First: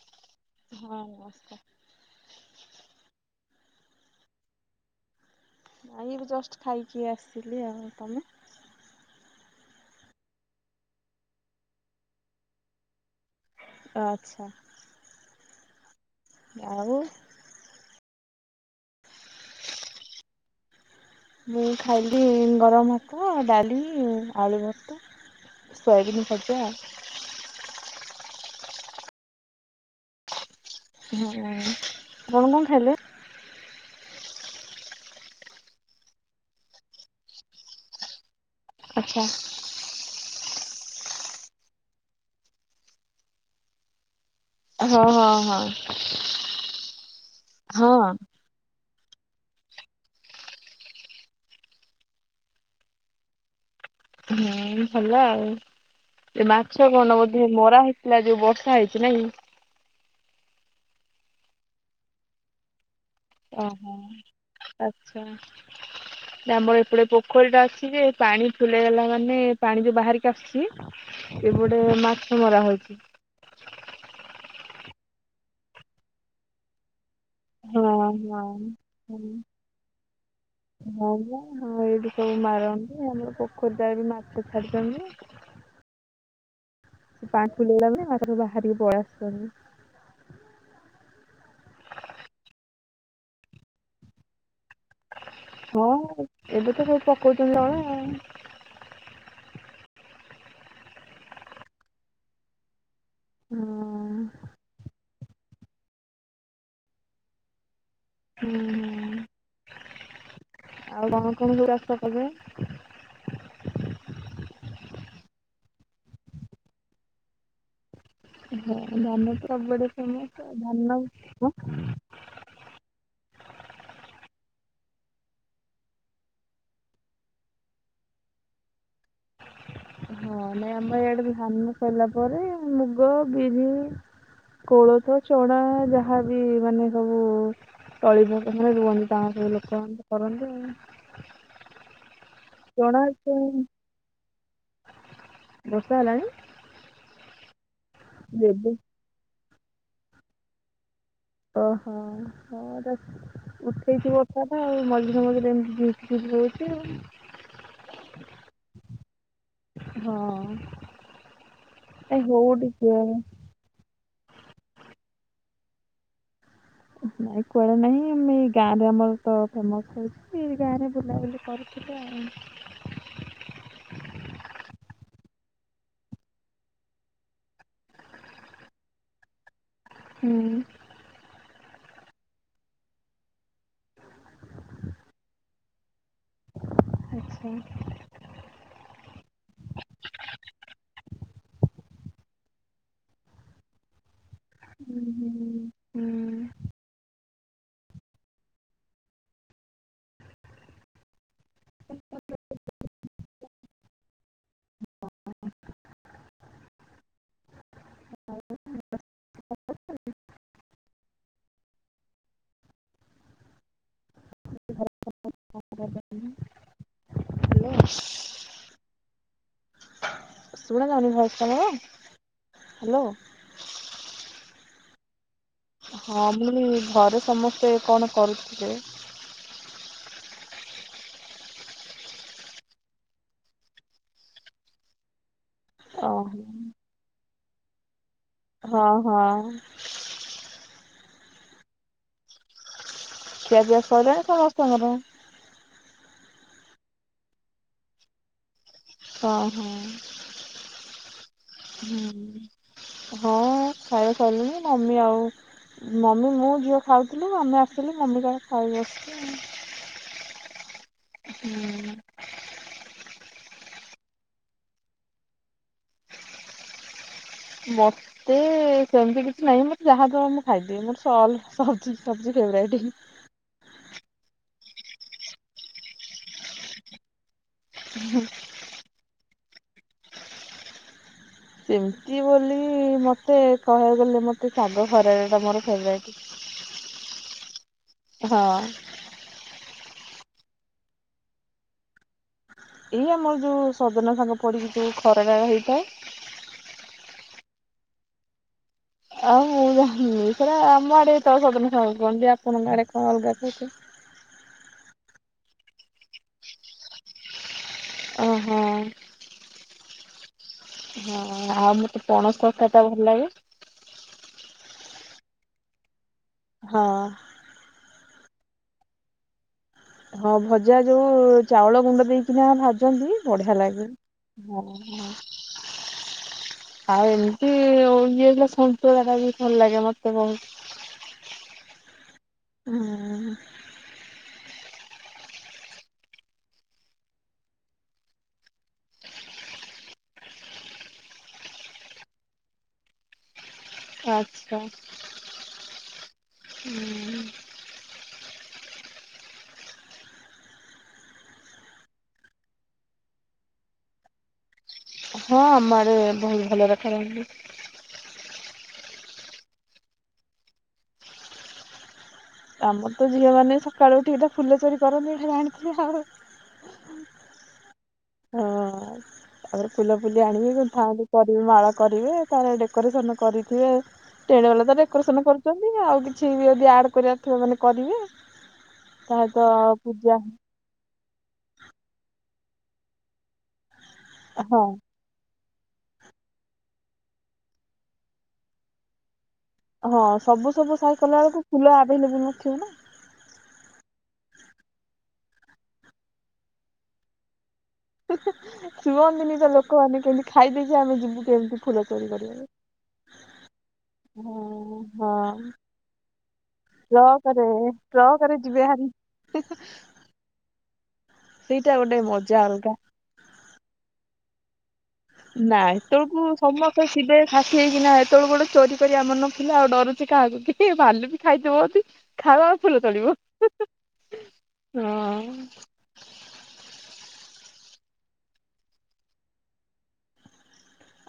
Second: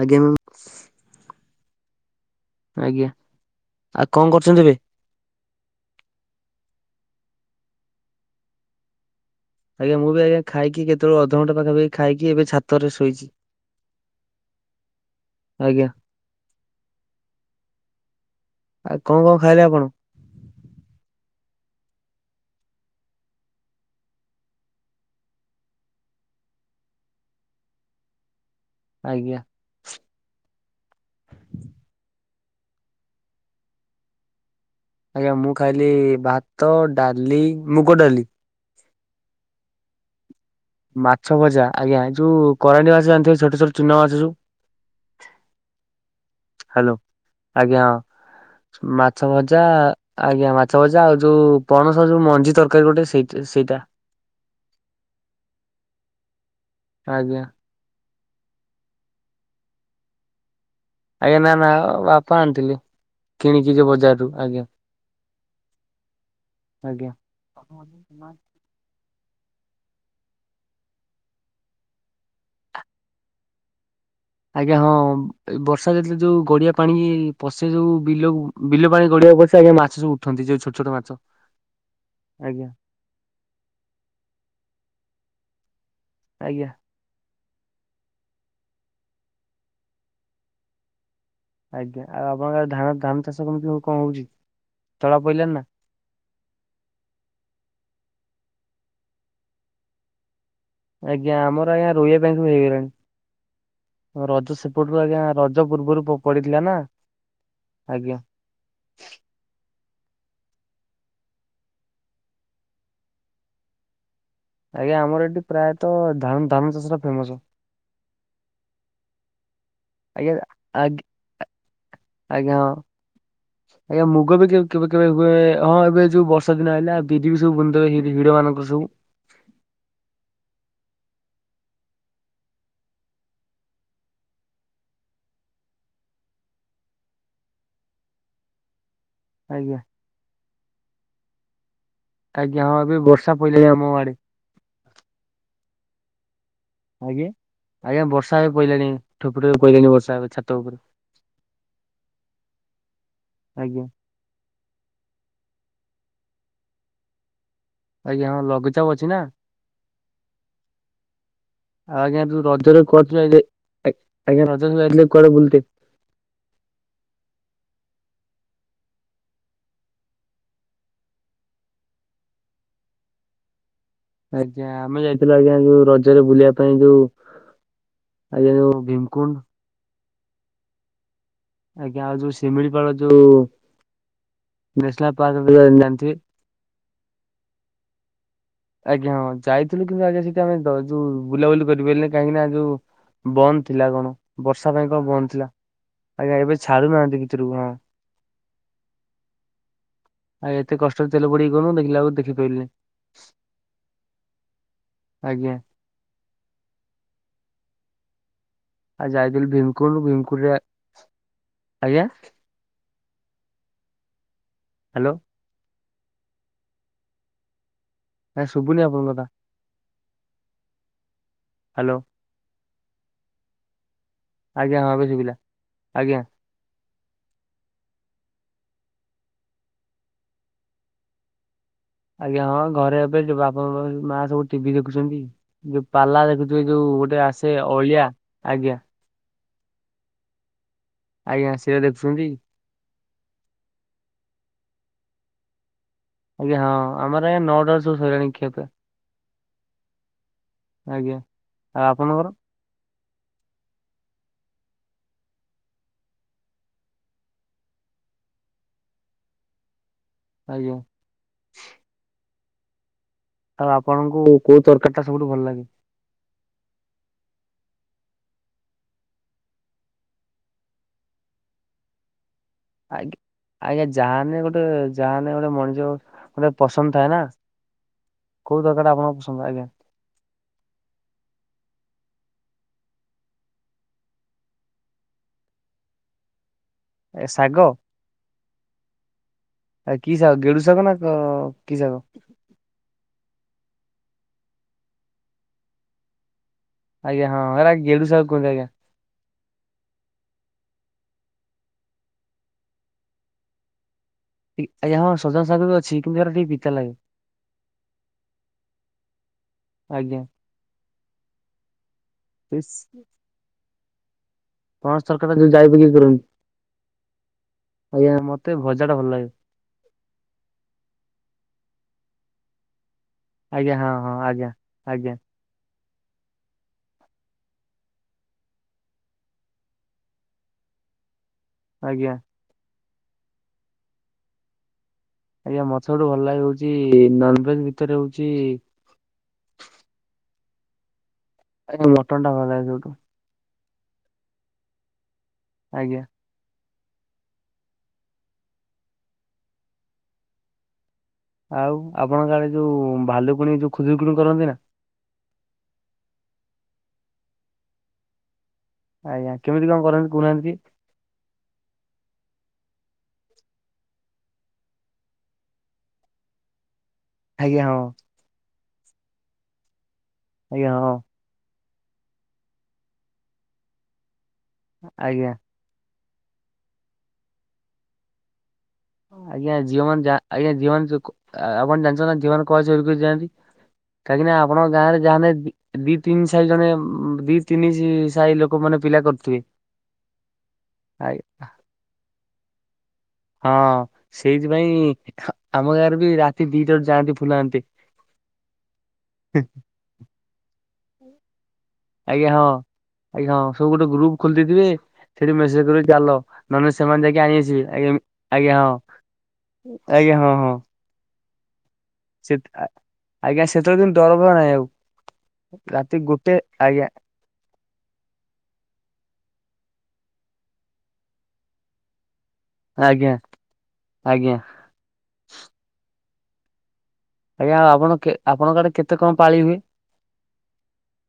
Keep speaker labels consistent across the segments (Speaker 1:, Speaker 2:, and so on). Speaker 1: ଆଜ୍ଞା ମ୍ୟାମ୍
Speaker 2: ହଁ ନମସ୍କାର।
Speaker 1: ଆଜ୍ଞା ଆଉ କଣ କରୁଛନ୍ତି ଏବେ?
Speaker 2: ଆ ଏବେ ଜଷ୍ଟ ଖାଇକି ଆସିଥିଲି ଆଉ। ତମେ?
Speaker 1: ଆଜ୍ଞା ମୁଁ ବି ଆଜ୍ଞା ଖାଇକି କେତେବେଳେ ଅଧଘଣ୍ଟା ପାଖାପାଖି ଖାଇକି ଏବେ ଛାତରେ ଶୋଇଚି।
Speaker 2: ଆଚ୍ଛା।
Speaker 1: ଆଜ୍ଞା।
Speaker 2: ଆଉ
Speaker 1: ଆଉ କଣ କଣ ଖାଇଲେ ଆପଣ?
Speaker 2: ମୁଁ ଖାଇଲି ଗରମ ଭାତ ଡାଲି ଆଳୁ ଭର୍ତା। ସୋୟାବିନ ଖାଇଚି ଆଉ।
Speaker 1: ଆଜ୍ଞା।
Speaker 2: ହୁଁ ଆପଣ କଣ ଖାଇଲେ?
Speaker 1: ଆଜ୍ଞା ମୁଁ ଖାଇଲି ଭାତ ଡାଲି ମୁଗ ଡାଲି।
Speaker 2: ଆଚ୍ଛା।
Speaker 1: ମାଛ ଭଜା ଆଜ୍ଞା। ଯୋଉ କରାଣ୍ଡି ମାଛ ଜାଣିଥିବ ଛୋଟ ଛୋଟ ଚୁନା ମାଛ ଯୋଉ।
Speaker 2: ହଁ ହଁ ହଁ
Speaker 1: ହାଲୋ, ଆଜ୍ଞା
Speaker 2: ହଁ।
Speaker 1: ମାଛ ଭ ଜା ଆଜ୍ଞା ମାଛ ଭଜା ଆଉ ଯୋଉ ପଣସ ଯୋଉ ମଞ୍ଜି ତରକାରୀ ଗୋଟେ ସେଇ ସେଇଟା।
Speaker 2: ହୁଁ ଭଲ ଆଉ। ଏ ମାଛ କଣ
Speaker 1: ଆଜ୍ଞା।
Speaker 2: ବୋଧେ ମରା ହେଇଥିଲା ଯୋଉ ବର୍ଷା ହେଇଛି ନାଇ କି।
Speaker 1: ଆଜ୍ଞା ନା ନା ବାପା ଆଣିଥିଲେ। କିଣିକି ଯୋଉ
Speaker 2: ଓହୋ
Speaker 1: ବଜାରରୁ ଆଜ୍ଞା
Speaker 2: ଆଚ୍ଛା। ଆମର ଏପଟେ ପୋଖରୀ ଟା ଅଛି ଯେ
Speaker 1: ଆଜ୍ଞା।
Speaker 2: ପାଣି ଫୁଲ ହେଇଗଲା। ମାନେ ପାଣି ଯୋଉ ବାହାରିକି ଆସୁଛି ଏପଟେ ମାଛ ଧରା ହଉଚି।
Speaker 1: ଆଜ୍ଞା ହଁ ବର୍ଷା ଯେତେବେଳେ ଯୋଉ ଗଡିଆ ପାଣି ପସେ
Speaker 2: ହଁ
Speaker 1: ଯୋଉ
Speaker 2: ହଁ
Speaker 1: ବିଲକୁ ବିଲ ପାଣି
Speaker 2: ହୁଁ।
Speaker 1: ଗଡ଼ିଆ କୁ ପଶେ ଆଜ୍ଞା ମାଛ ସବୁ ଉଠନ୍ତି ଯୋଉ ଛୋଟ ଛୋଟ
Speaker 2: ହଁ
Speaker 1: ମାଛ।
Speaker 2: ବା ହଁ ଏଇଠି ସବୁ
Speaker 1: ଆଜ୍ଞା
Speaker 2: ମାରନ୍ତି ଆମର ପୋଖରୀ ଟା ବି ମାଛ ଛାଡିଛନ୍ତି।
Speaker 1: ଆଜ୍ଞା।
Speaker 2: ସେ ପାଣି ଫୁଲ ହେଇଗଲେ ଆଉ ସବୁ ବାହାରିକି ପଳେଇ ଆସୁଛନ୍ତି।
Speaker 1: ଆଜ୍ଞା ଆଉ ଆପଣଙ୍କ ଆଡ଼େ ଧା ଧାନ ଚାଷ କେମିତି କଣ ହଉଛି? ତଳା ପଇଲାଣି ନା
Speaker 2: ହଁ ଏବେ ତ ସବୁ ପକଉଛନ୍ତି ତଳି।
Speaker 1: ଆଜ୍ଞା ଆମର ଆଜ୍ଞା ରୋଇବା ପାଇଁ ସବୁ
Speaker 2: ହଁ
Speaker 1: ହେଇଗଲାଣି। ରଜ ସେପଟରୁ ଆଜ୍ଞା ରଜ ପୂର୍ବରୁ ପଡିଥିଲା ନା। ଆଜ୍ଞା।
Speaker 2: ହୁଁ ହୁଁ ଆଉ [unintelligible] ରାସ୍ତା କେବେ?
Speaker 1: ଆଜ୍ଞା ଆମର ଏଠି ପ୍ରାୟତଃ ଧା ଧାନ ଚାଷ ଟା ଫେମସ।
Speaker 2: ହଁ ଧାନ ତ ସବୁ ଆଡେ
Speaker 1: ଆଜ୍ଞା
Speaker 2: ଫେମସ ଆଉ।
Speaker 1: ଆଗ୍
Speaker 2: ଧାନ
Speaker 1: ଆଜ୍ଞା ହଁ। [inaudible] ଆଜ୍ଞା ମୁଗ ବି କେବେ କେବେ ହୁଏ ହଁ ଏବେ ଯୋଉ ବର୍ଷା ଦିନ ଆଇଲା ବିରି ବି ସବୁ ବୁଣି ଦେବେ ହିଡ ମାନଙ୍କରେ ସବୁ। [inaudible]
Speaker 2: ହଁ ନାଇଁ ଆମ ଆଡେ ଧାନ ସଇଲା ପରେ ମୁଗ, ବିରି କୋଳଥ, ଚଣା ଯାହାବି ମାନେ ସବୁ ତଳି ମାନେ ରୁଅନ୍ତି। ତା ସବୁ
Speaker 1: ଆଜ୍ଞା
Speaker 2: ଲୋକ କରନ୍ତୁ ଆଉ।
Speaker 1: ଆଜ୍ଞା ହଁ ଏବେ
Speaker 2: ଚଣା
Speaker 1: ବର୍ଷା ପଇଲାଣି ଆମ ଆଡେ।
Speaker 2: ବର୍ଷା ହେଲାଣି?
Speaker 1: ଆଜ୍ଞା ଆଜ୍ଞା ବର୍ଷା ହେ
Speaker 2: ଦେବେ
Speaker 1: ପଇଲାଣି ଠୋପେ ଠୋପେ ପଇଲାଣି ବର୍ଷା ଏବେ ଛାତ ଉପରେ।
Speaker 2: ଓହୋ ହଁ
Speaker 1: ଆଜ୍ଞା
Speaker 2: ଉଠେଇଛି ବର୍ଷାଟା ଆଉ ମଝିରେ ମଝିରେ ଏମିତି ହଉଚି ଆଉ।
Speaker 1: ଆଜ୍ଞା ହଁ ଲଘୁଚାପ ଅଛି ନା।
Speaker 2: ହଁ। ଏ
Speaker 1: ଆଜ୍ଞା ତୁ
Speaker 2: ହଉ
Speaker 1: ରଜରେ
Speaker 2: ଟିକେ
Speaker 1: କୁଆ ଆଜ୍ଞା ରଜରେ ଯାଇଥିଲେ କୁଆଡେ ବୁଲିତେ? [unintelligible]
Speaker 2: ନାଇଁ କୁଆଡ଼େ ନାହିଁ ଆ ଏଇ ଗାଁରେ ଆମର ତ ଫେମସ୍ ହେଉଛି ଏଇ ଗାଁ ରେ ବୁଲାବୁଲି କରିଥିଲୁ ଆଉ।
Speaker 1: [unintelligible] ଆଜ୍ଞା ଆମେ ଯାଇଥିଲୁ ଆଜ୍ଞା ଯୋଉ ରଜରେ ବୁଲିବା ପାଇଁ ଯୋଉ ଆଜ୍ଞା ଯୋଉଁ ଭୀମକୁଣ୍ଡ।
Speaker 2: ହୁଁ।
Speaker 1: ଆଜ୍ଞା ଆଉ ଯୋଉ ଶିମିଳିପାଳ ଯୋଉ ନ୍ୟାସନାଲ ପାର୍କ ଜାଣିଥିବେ।
Speaker 2: ଆଛା।
Speaker 1: ଆଜ୍ଞା ହଁ ଯାଇଥିଲୁ କିନ୍ତୁ ଆଜ୍ଞା ସେଠି ଆମେ ଯୋଉ ବୁଲାବୁଲି କରିପାରିଲୁ ନାହିଁ କାହିଁକି ନା ଯୋଉ? ବନ୍ଦ ଥିଲା କଣ ବର୍ଷା ପାଇଁ
Speaker 2: ହୁଁ
Speaker 1: କଣ ବନ୍ଦ ଥିଲା
Speaker 2: ହୁଁ।
Speaker 1: ଆଜ୍ଞା ଏବେ ଛାଡୁନାହାନ୍ତି କି। [unintelligible] ଆଉ ଏତେ କଷ୍ଟରେ ତେଲ ପୋଡିକି କଣ ଦେଖିଲା ଆ ଦେଖିପାଇଲିନି। ଆଜ୍ଞା।
Speaker 2: ହଉ।
Speaker 1: ଆଉ ଯାଇଥିଲି ଭୀମକୁୁଣ୍ଡ ଭୀମକୁଣ୍ଡ ରେ ଆଜ୍ଞା। ହ୍ୟାଲୋ।
Speaker 2: ହ୍ୟାଲୋ।
Speaker 1: ଏ ସୁୁବୁନି ଆପଣଙ୍କ କଥା।
Speaker 2: ଶୁଣା ଯାଉନି ଭଏସ ମୋର ହ୍ୟାଲୋ।
Speaker 1: ଆଜ୍ଞା ହଁ ଏବେ ଶୁଭିଲା। ଆଜ୍ଞା
Speaker 2: ହଁ ମୁଇ ଘରେ ସମସ୍ତେ କଣ କରୁଥିଲେ?
Speaker 1: ଆଜ୍ଞା ହଁ ଘରେ ଏବେ ଯୋଉ ବାପା ମା ସବୁ ଟିଭି ଦେଖୁଛନ୍ତି। ଯୋଉ ପାଲା
Speaker 2: ଓହୋ।
Speaker 1: ଦେଖୁଛନ୍ତି ଯୋଉ ଗୋଟେ ଆସେ ଅଳିଆ। ଆଜ୍ଞା
Speaker 2: ହଁ ହଁ।
Speaker 1: ଆଜ୍ଞା ସେ ଦେଖୁଛନ୍ତି।
Speaker 2: ଖିଆ ପିଆ ସରିଲାଣି ସମସ୍ତଙ୍କର?
Speaker 1: ଆଜ୍ଞା ହଁ ଆମର ଆ ନଅଟାରେ ସବୁ ସଇଲାନି ଖିଆ ପିଆ।
Speaker 2: ଓ ହୋ।
Speaker 1: ଆଜ୍ଞା। ଆଉ ଆପଣଙ୍କର
Speaker 2: ହୁଁ ହଁ ଖାଇବା ସଇଲାନି ମମି ଆଉ ମମି ମୁଁ ଝିଅ ଖାଉଥିଲି ଆମେ ଆସିଲୁ ମମି ତାର ଖାଇ ବସିଚି ଆଉ।
Speaker 1: ଆଜ୍ଞା
Speaker 2: ହୁଁ।
Speaker 1: ଆଉ ଆପଣଙ୍କୁ କୋଉ ତରକାରୀ ଟା ସବୁଠୁ ଭଲ ଲାଗେ?
Speaker 2: ମୋତେ ସେମିତି କିଛି ନାହିଁ। ମୋତେ ଯାହାଦବ ମୁଁ ଖାଇଦେବି ମୋର ସଲ ସହ ସବଜି ଫେବରାଇଟ୍।
Speaker 1: ଆଜ୍ଞା ଆଜ୍ଞା ଯାହାନେ ଗୋଟେ ଯାହାନେ ଗୋଟେ ମଣିଷ ଗୋଟେ ପସନ୍ଦ ଥାଏ ନା କୋଉ ତରକାରିଟା ଆପଣଙ୍କ ପସନ୍ଦ ଆଜ୍ଞା?
Speaker 2: ସେମିତି ବୋଲି ମୋତେ କହିବାକୁ ଗଲେ ମୋତେ ଶାଗ ଖରଡା ଟା ମୋର ଫେବୋରାଇଟ୍।
Speaker 1: ଏ ଶାଗ ଆ କି ଶାଗ ଗେଡୁ ସାଗ, ନା କି ଶାଗ?
Speaker 2: ଏଇ ଆମର ଯୋଉ ସଜନା ଶାଗ ପଡ଼ିକି ଯୋଉ ଖରଡା ହେଇଥାଏ।
Speaker 1: ଆଜ୍ଞା, ହଁ ହେରା ଗେଡୁ ଶାଗ ଗ କହନ୍ତି ଆଜ୍ଞା।
Speaker 2: ଆଉ, ମୁଁ ଜା ସେରା ଆମ ଆଡେ ତ ସଜନା ସାଗ କୁହନ୍ତି। ଆପଣଙ୍କ ଆଡେ କଣ ଅଲଗା କ
Speaker 1: ଆଜ୍ଞା, ହଁ ସଜନା ଶାଗ ବି ଅଛି। କିନ୍ତୁ ହେରା ଟିକେ ପିତା ଲାଗେ।
Speaker 2: ଓହୋ
Speaker 1: ଆଜ୍ଞା।
Speaker 2: ହଁ, ଆଉ ମତେ ପଣସ
Speaker 1: ଇସ୍,
Speaker 2: ତରକାରୀ ଟା ଭଲ ଲାଗେ।
Speaker 1: ପଣସ ତରକାରୀ ଟା ଯୋଉ ଜାଇ ପକେଇକି କରନ୍ତି?
Speaker 2: ହଁ
Speaker 1: ଆଜ୍ଞା, ମତେ ଭଜା ଟା ଭଲ ଲାଗେ।
Speaker 2: ହଁ, ଭଜା ଯୋଉ ଚାଉଳ ଗୁଣ୍ଡ ଦେଇକିନା ଭା ଛନ୍ତି ବଢିଆ
Speaker 1: ଆଜ୍ଞା
Speaker 2: ଲାଗେ
Speaker 1: ହଁ ଆଜ୍ଞା।
Speaker 2: ହଁ ହଁ।
Speaker 1: ଆଜ୍ଞା
Speaker 2: ଆଉ ଏମିତି ଇଏ ହେଲା ସନ୍ତୁଳା ବି ଭଲ ଲାଗେ ମତେ ବହୁତ।
Speaker 1: ଆଜ୍ଞା
Speaker 2: ହଁ
Speaker 1: ଆଜ୍ଞା, ମୋତେ ସବୁଠୁ ଭଲ ଲାଗେ ହଉଛି ନନଭେଜ ଭିତରେ ହଉଛି ଆଜି ମଟନ୍ ଟା ଭଲ ସବୁଠୁ
Speaker 2: ଆଛା।
Speaker 1: ଆଜ୍ଞା।
Speaker 2: [unintelligible]
Speaker 1: ଆଉ ଆପଣଙ୍କ ଆଡେ ଯୋଉ ଭାଲୁକୁଣି ଯୋଉ ଖୁଦୁରୁକୁଣି କରନ୍ତି ନା
Speaker 2: ହଁ, ଆମ ଆଡେ ବହୁତ ଭଲରେ କରନ୍ତି।
Speaker 1: ଆଜ୍ଞା, କେମିତି କଣ କରନ୍ତି କହୁନାହାନ୍ତି?
Speaker 2: ଆମର ତ ଝିଅ ମାନେ ସକାଳୁ ଉଠିକି ଏଟା ଫୁଲ ଚୋରି କରନ୍ତି ଏଟା ଜାଣିଥିବେ ଆଉ।
Speaker 1: ଆଜ୍ଞା, ହଁ।
Speaker 2: ହଁ। ତାପରେ, ଫୁଲଫୁଲି ଆଣିବି
Speaker 1: ଆଜ୍ଞା ହଁ
Speaker 2: ଗୁନ୍ଥାଗୁନ୍ଥି କରିବି ମାଳ କରିବେ ତାର ଡେକୋରେସନ କରିଥିବେ ଟେଣ୍ଟେ ବାଲା ତ ଡେକୋରେସନ
Speaker 1: ଆଜ୍ଞା
Speaker 2: କରୁଛନ୍ତି ଆଉ କିଛି କିଛି ବି ଯଦି ଆଡ କରିବାର ଥିବ ମାନେ କରିବେ। ତା ସହିତ
Speaker 1: ଆଜ୍ଞା, ଝିଅ ମାନେ
Speaker 2: ପୂଜା
Speaker 1: ଯା ଆଜ୍ଞା ଝିଅ ମାନେ ସ ଆ ଆପଣ ଜାଣିଛନ୍ତି ନା ଝିଅମାନେ କଣ ପାଇଁ ଚୋରି କରି ଯାଆନ୍ତି କାହିଁକି ନା
Speaker 2: ହଁ।
Speaker 1: ଆପଣଙ୍କ ଗାଁରେ ଯାହା ଦି, ତିନି ସାହି ଜଣେ ଦି, ତିନି ସାହି ଲୋକ ମାନେ ପିଲା କରୁଥିବେ
Speaker 2: ହଁ, ସବୁ ସବୁ ସାଇ
Speaker 1: ଆଇ
Speaker 2: କଲା ବେଳକୁ ଫୁଲ ଆଭେଲେବୁଲ ନଥିବ ନା
Speaker 1: ହଁ, ସେଇଥିପାଇଁ ଆମ ଗାଁରେ ବି ରାତି ଦିଟା ରୁ ଯାଆନ୍ତି ଫୁଲଆଣିତେ।
Speaker 2: ଶୁଅନ୍ତିନି ତ ଲୋକ ଆମେ କେମିତି ଖାଇଦେଇକି ଆମେ ଯିବୁ କେମିତି ଫୁଲ ଚୋରି
Speaker 1: ଆଜ୍ଞା ହଁ
Speaker 2: କରିବାକୁ।
Speaker 1: ଆଜ୍ଞା ହଁ ସବୁ ଗୋଟେ ଗ୍ରୁପ ଖୋଲିଦେଇଥିବେ
Speaker 2: ହଁ
Speaker 1: ସେଠି ମେସେଜ କରିବେ ଚାଲ ମାନେ ସେମାନେ ଯାଇକି
Speaker 2: ଟ୍ରକରେ
Speaker 1: ଆଣିଛି ଆଜ୍ଞା
Speaker 2: ଟ୍ରକରେ
Speaker 1: ଆଜ୍ଞା
Speaker 2: ଯିବେ ହାରି
Speaker 1: ହଁ ଆଜ୍ଞା ହଁ ହଁ
Speaker 2: ସେଇଟା ଗୋଟେ ମଜା ଅଲଗା।
Speaker 1: ସେତବେଳେ କିନ୍ତୁ ଡର ଭୟ ନାହିଁ ଆଉ।
Speaker 2: ନାଇଁ,
Speaker 1: ରାତି
Speaker 2: ସବୁ
Speaker 1: ଗୋଟେ
Speaker 2: ସମସ୍ତେ
Speaker 1: ଆଜ୍ଞା
Speaker 2: ଥିବେ ଖା ଠିକି ନା ଏତେବେଳେ ଗୋଟେ ଚୋରି କରିବା ମନ ଥିଲା। ଆଉ ଡରୁଛି କାହାକୁ ଭାଲୁ ବି ଖାଇଦେବ ଯଦି ଖାଉ ଆମେ ଫୁଲ
Speaker 1: ଆଜ୍ଞା
Speaker 2: ତୋଳିବୁ।
Speaker 1: ଆଜ୍ଞା।
Speaker 2: ହଁ
Speaker 1: ଆଜ୍ଞା ଆ ଆପଣ ଆପଣଙ୍କ ଆଡେ କେତେ କଣ ପାଳି ହୁଏ?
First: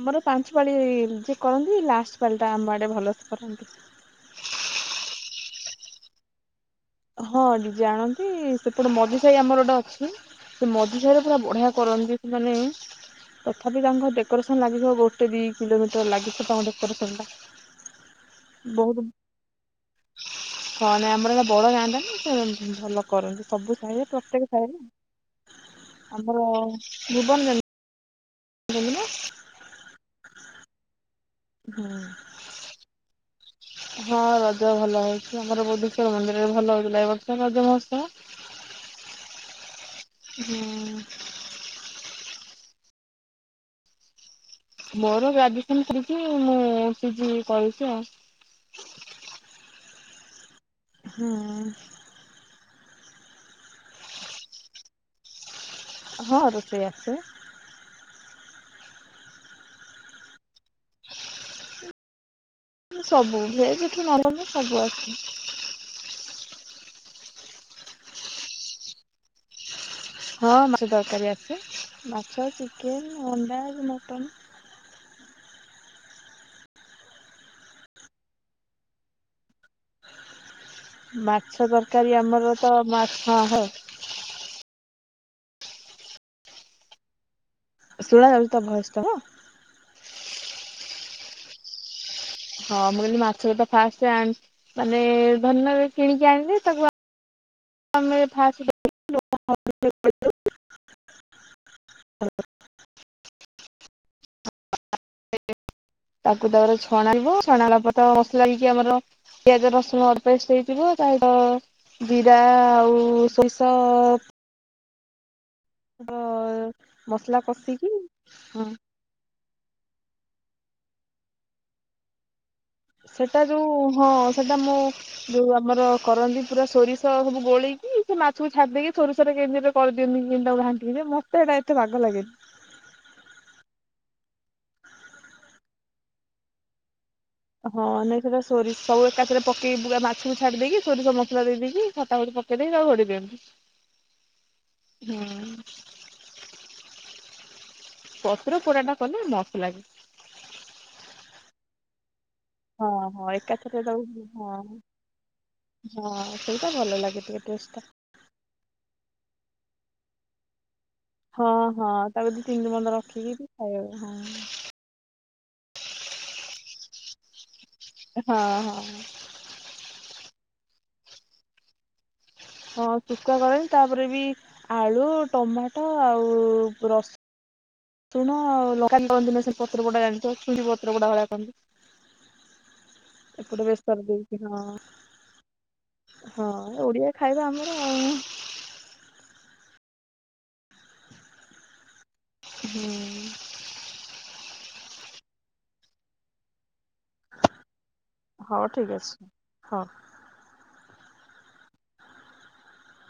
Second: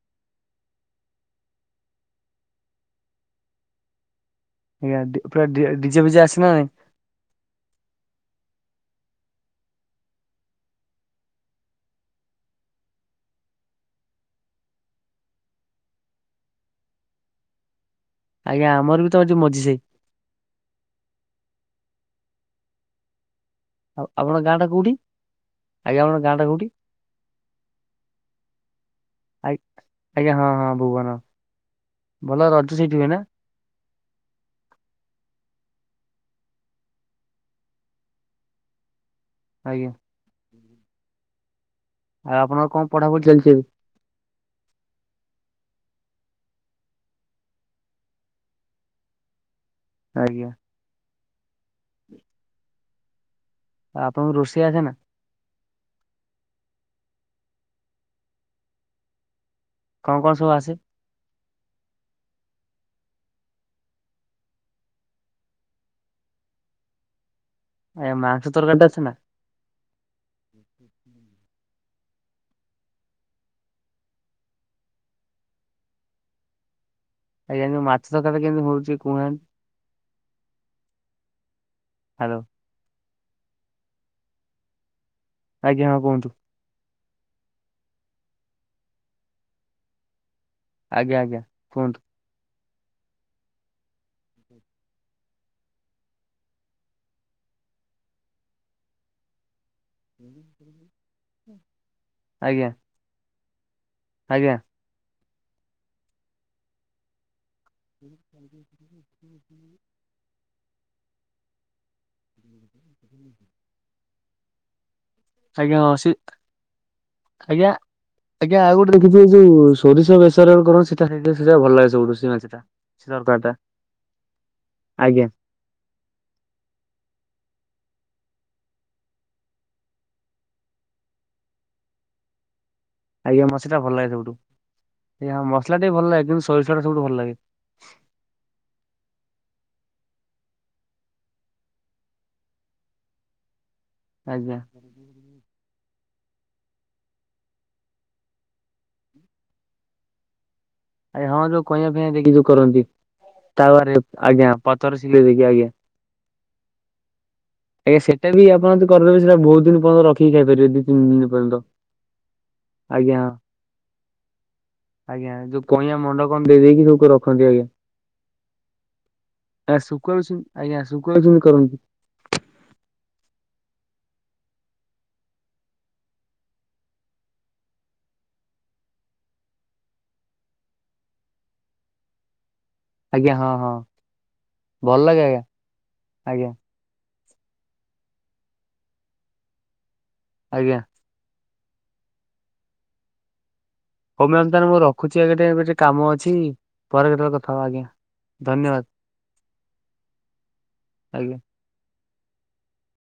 Speaker 2: ଆମର ପାଞ୍ଚ ପାଳି ଯିଏ କରନ୍ତି ଲାଷ୍ଟ ପାଳି ଟା ଆମ ଆଡେ ଭଲସେ କରନ୍ତି।
Speaker 1: ଆଜ୍ଞା ପୁରା ଡିଜେ ଫିଜେ ଆସେନା ନାଇଁ
Speaker 2: ହଁ ଡିଜେ ଆଣନ୍ତି ସେପଟେ ମଝି ସାହି ଆମର ଗୋଟେ ଅଛି। ସେ ମଝି ସାହି ରେ ପୁରା ବଢିଆ କରନ୍ତି ସେମାନେ ତଥାପି ତାଙ୍କ ଡେକୋରେସନ ଲାଗିଥିବ ଗୋଟେ ଦି କିଲୋମିଟର ଲାଗିଥିବ ତାଙ୍କ ଡେକୋରେସନ
Speaker 1: ଆଜ୍ଞା
Speaker 2: ଟା
Speaker 1: ଆମର
Speaker 2: ବହୁତ
Speaker 1: ବି ତ ଯୋଉ ମଝି ସାହି।
Speaker 2: ହଁ ନାଇ ଆମର [unintelligible] ଯାଆନ୍ତା ନା ସେ ଭଲ କରନ୍ତି। ସବୁ ସାଇରେ
Speaker 1: ଆଉ ଆପଣଙ୍କ
Speaker 2: ପ୍ରତ୍ୟେକ
Speaker 1: ଗାଁ ଟା କୋଉଠି? ଆଜ୍ଞା
Speaker 2: ସାଇରେ
Speaker 1: ଆପଣଙ୍କ
Speaker 2: ଆମର ଭୁବନ ଯେମିତି
Speaker 1: ଆ ଆଜ୍ଞା ହଁ ହଁ ଭୁବନ ଭଲ ରଜ ସେଇଠି ହୁଏନା?
Speaker 2: ହଁ ରଜ ଭଲ ହଉଛି ଆମର ବୋଧେଶ୍ଵର ମନ୍ଦିରରେ ଭଲ ହଉଥିଲା ଏ ବର୍ଷ ରଜ ମହୋତ୍ସବ।
Speaker 1: ଆଜ୍ଞା।
Speaker 2: ହୁଁ।
Speaker 1: ଆଉ ଆପଣଙ୍କର କଣ ପଢାପଢି ଚାଲିଛି ଏବେ?
Speaker 2: ମୋର ଗ୍ରାଜୁଏସନ ସାରିକି ମୁଁ ପିଜି କରୁଛି ଆଉ।
Speaker 1: ଆଜ୍ଞା।
Speaker 2: ହଁ।
Speaker 1: ହୁଁ। ଆପଣଙ୍କୁ ରୋଷେଇ ଆସେ ନା?
Speaker 2: ହଁ ରୋଷେଇ ଆସେ।
Speaker 1: କଣ କଣ ସବୁ ଆସେ?
Speaker 2: ସବୁ ଭେଜ ଠୁ ନନଭେଜ ସବୁ ଅଛି।
Speaker 1: ଏ ମାଂସ ତରକାରୀଟା ଅଛି ନା?
Speaker 2: ହଁ ମାଛ ତରକାରୀ ଆସେ ମାଛ, ଚିକେନ, ଅଣ୍ଡା, ମଟନ୍
Speaker 1: ଆଜ୍ଞା ମାଛ ତରକାରିଟା କେମିତି ହଉଛି କୋହୁନାହାନ୍ତି।
Speaker 2: ମାଛ ତରକାରୀ ଆମର ତ ମାଛ ହଁ
Speaker 1: ଆଜ୍ଞା ହଁ କୁହନ୍ତୁ।
Speaker 2: ଶୁଣାଯାଉଛି ତ ଭୟସ ତ
Speaker 1: ଆଜ୍ଞା ଆଜ୍ଞା କୁହନ୍ତୁ।
Speaker 2: ହଁ ମୁଁ କହିଲି ମାଛଟା ଫାଷ୍ଟ ମାନେ ଧରିନିଅ କିଣିକି ଆଣିଲି ତାକୁ [unintelligible]
Speaker 1: ଆଜ୍ଞା। ଆଜ୍ଞା।
Speaker 2: ତାକୁ ତାପରେ ଛଣାଇବ। ଚଣା ଲପଟ ମସଲା ହେଇକି ଆମର ପିଆଜ, ରସୁଣ ବେଷ୍ଟ ହେଇଯିବ ତାର ଜିରା ଆଉ ସୋରିଷ
Speaker 1: ଆଜ୍ଞା ସ
Speaker 2: ମସଲା
Speaker 1: ଆଜ୍ଞା
Speaker 2: କଷିକି
Speaker 1: ଆଜ୍ଞା
Speaker 2: ହଁ
Speaker 1: ଆଉ ଗୋଟେ ଦେଖିଚୁ ଯୋଉ ସୋରିଷ ବେସର କର ସେଟା ଭଲ ଲାଗେ ସୋରିଷ ମାଛଟା। ସେ ତରକାରୀ
Speaker 2: ସେଟା
Speaker 1: ଟା
Speaker 2: ଯୋଉ ହଁ ସେଟା ମୁଁ
Speaker 1: ଆଜ୍ଞା
Speaker 2: ଯୋଉ ଆମର କରନ୍ତି ପୁରା ସୋରିଷ ସବୁ ଗୋଳେଇକି ଇ ସେ ମାଛକୁ ଛାଡିଦେଇକି ସୋରିଷ କେମିତି ଗୋଟେ କରିଦିଅନ୍ତି ଗୁଣ୍ଡ ଢାଙ୍କିକି ଯେ ମତେ ଏଟା ଏତେ ବାଗ ଲାଗେନି।
Speaker 1: ଆଜ୍ଞା ମସଲା ଟା ଭଲ ଲାଗେ ସବୁଠୁ ମସଲା ଟା ବି ଭଲ ଲାଗେ କିନ୍ତୁ ସୋରିଷ ଟା ସବୁଠୁ ଭଲ ଲାଗେ।
Speaker 2: ହଁ ନାଇଁ ସେଟା ସୋରିଷ ସବୁ ଏକାଥରେ ମାଛକୁ ଛାଡି ଦେଇକି ସୋରିଷ ମସଲା ଦେଇକି ଖଟା ଗୋଟେ ପକେଇ ଦେଇକି ତାକୁ ଘୋଡେ଼ଇ ଦିଅନ୍ତି।
Speaker 1: ଆଜ୍ଞା
Speaker 2: ହୁଁ। ପତ୍ର ପୋଡା ଟା କଲେ ମସ୍ତ ଲାଗେ।
Speaker 1: ହଁ ଯୋଉ କଇଆଁ ଫଇଆ ଦେଇକି ଯୋଉ କରନ୍ତି
Speaker 2: ହଁ ହଁ ଏକାଥରେ
Speaker 1: ତାପରେ
Speaker 2: ତାକୁ
Speaker 1: ଆଜ୍ଞା
Speaker 2: ହଁ
Speaker 1: ପଥର ସିଲେଇ ଦେଇକି ଆଜ୍ଞା।
Speaker 2: ହଁ ସେଇଟା ଭଲ ଲାଗେ ଟିକେ। ଟେଷ୍ଟଟା।
Speaker 1: ଆଜ୍ଞା ସେଇଟା ବି ଆପଣ କରିଦେବେ ସେଟା ବହୁତ ଦିନ ପର୍ଯ୍ୟନ୍ତ ରଖିକି ଖାଇପାରିବେ ଦି ତିନି ଦିନ
Speaker 2: ହଁ
Speaker 1: ପର୍ଯ୍ୟନ୍ତ
Speaker 2: ହଁ ତାକୁ ଦି ତିନି ଦିନ ପର୍ଯ୍ୟନ୍ତ
Speaker 1: ଆଜ୍ଞା।
Speaker 2: ରଖିକି ବି ଖାଇବ।
Speaker 1: ଆଜ୍ଞା ଯୋଉ କଇଁଆ ମଣ୍ଡ କଣ ଦେଇ ଦେଇକି ସବୁ ରଖନ୍ତି ଆଜ୍ଞା।
Speaker 2: ହଁ ହଁ।
Speaker 1: ଆ ଶୁଖୁଆ ବି ସେମିତି ଆଜ୍ଞା ଶୁଖୁଆ ଯୋଇ କରନ୍ତୁ।
Speaker 2: ହଁ ଶୁକୁଆ କରନ୍ତି ତାପରେ ବି ଆଳୁ, ଟମାଟୋ ଆଉ ରସ ଶୁଣ ଲଗା ଲନ୍ତି ନା ସେ ପତ୍ର ଗୁଡା ଜାଣିଥିବ ଛୁଇଁ ପତ୍ର ଗୁଡା ଭଳିଆ କରନ୍ତି।
Speaker 1: ଆଜ୍ଞା ହଁ
Speaker 2: ଏପଟେ
Speaker 1: ହଁ
Speaker 2: ବେସର ଦେଇକି ହଁ
Speaker 1: ଭଲ ଲାଗେ ଆଜ୍ଞା।
Speaker 2: ହଁ
Speaker 1: ଆଜ୍ଞା
Speaker 2: ଓଡିଆ ଖାଇବା ଆମର ଆଉ
Speaker 1: ଆଜ୍ଞା।
Speaker 2: ହୁଁ।
Speaker 1: ହଉ ମ୍ୟାମ ତାହେଲେ ମୁଁ ରଖୁଛି ଆଜି ଟିକେ ଏମିତି କାମ ଅଛି। ପରେ କେତେବେଳେ କଥା ହବା ଆଜ୍ଞା
Speaker 2: ହଉ
Speaker 1: ଧନ୍ୟବାଦ।
Speaker 2: ଠିକ୍ ଅଛି ହଉ।
Speaker 1: ଆଜ୍ଞା।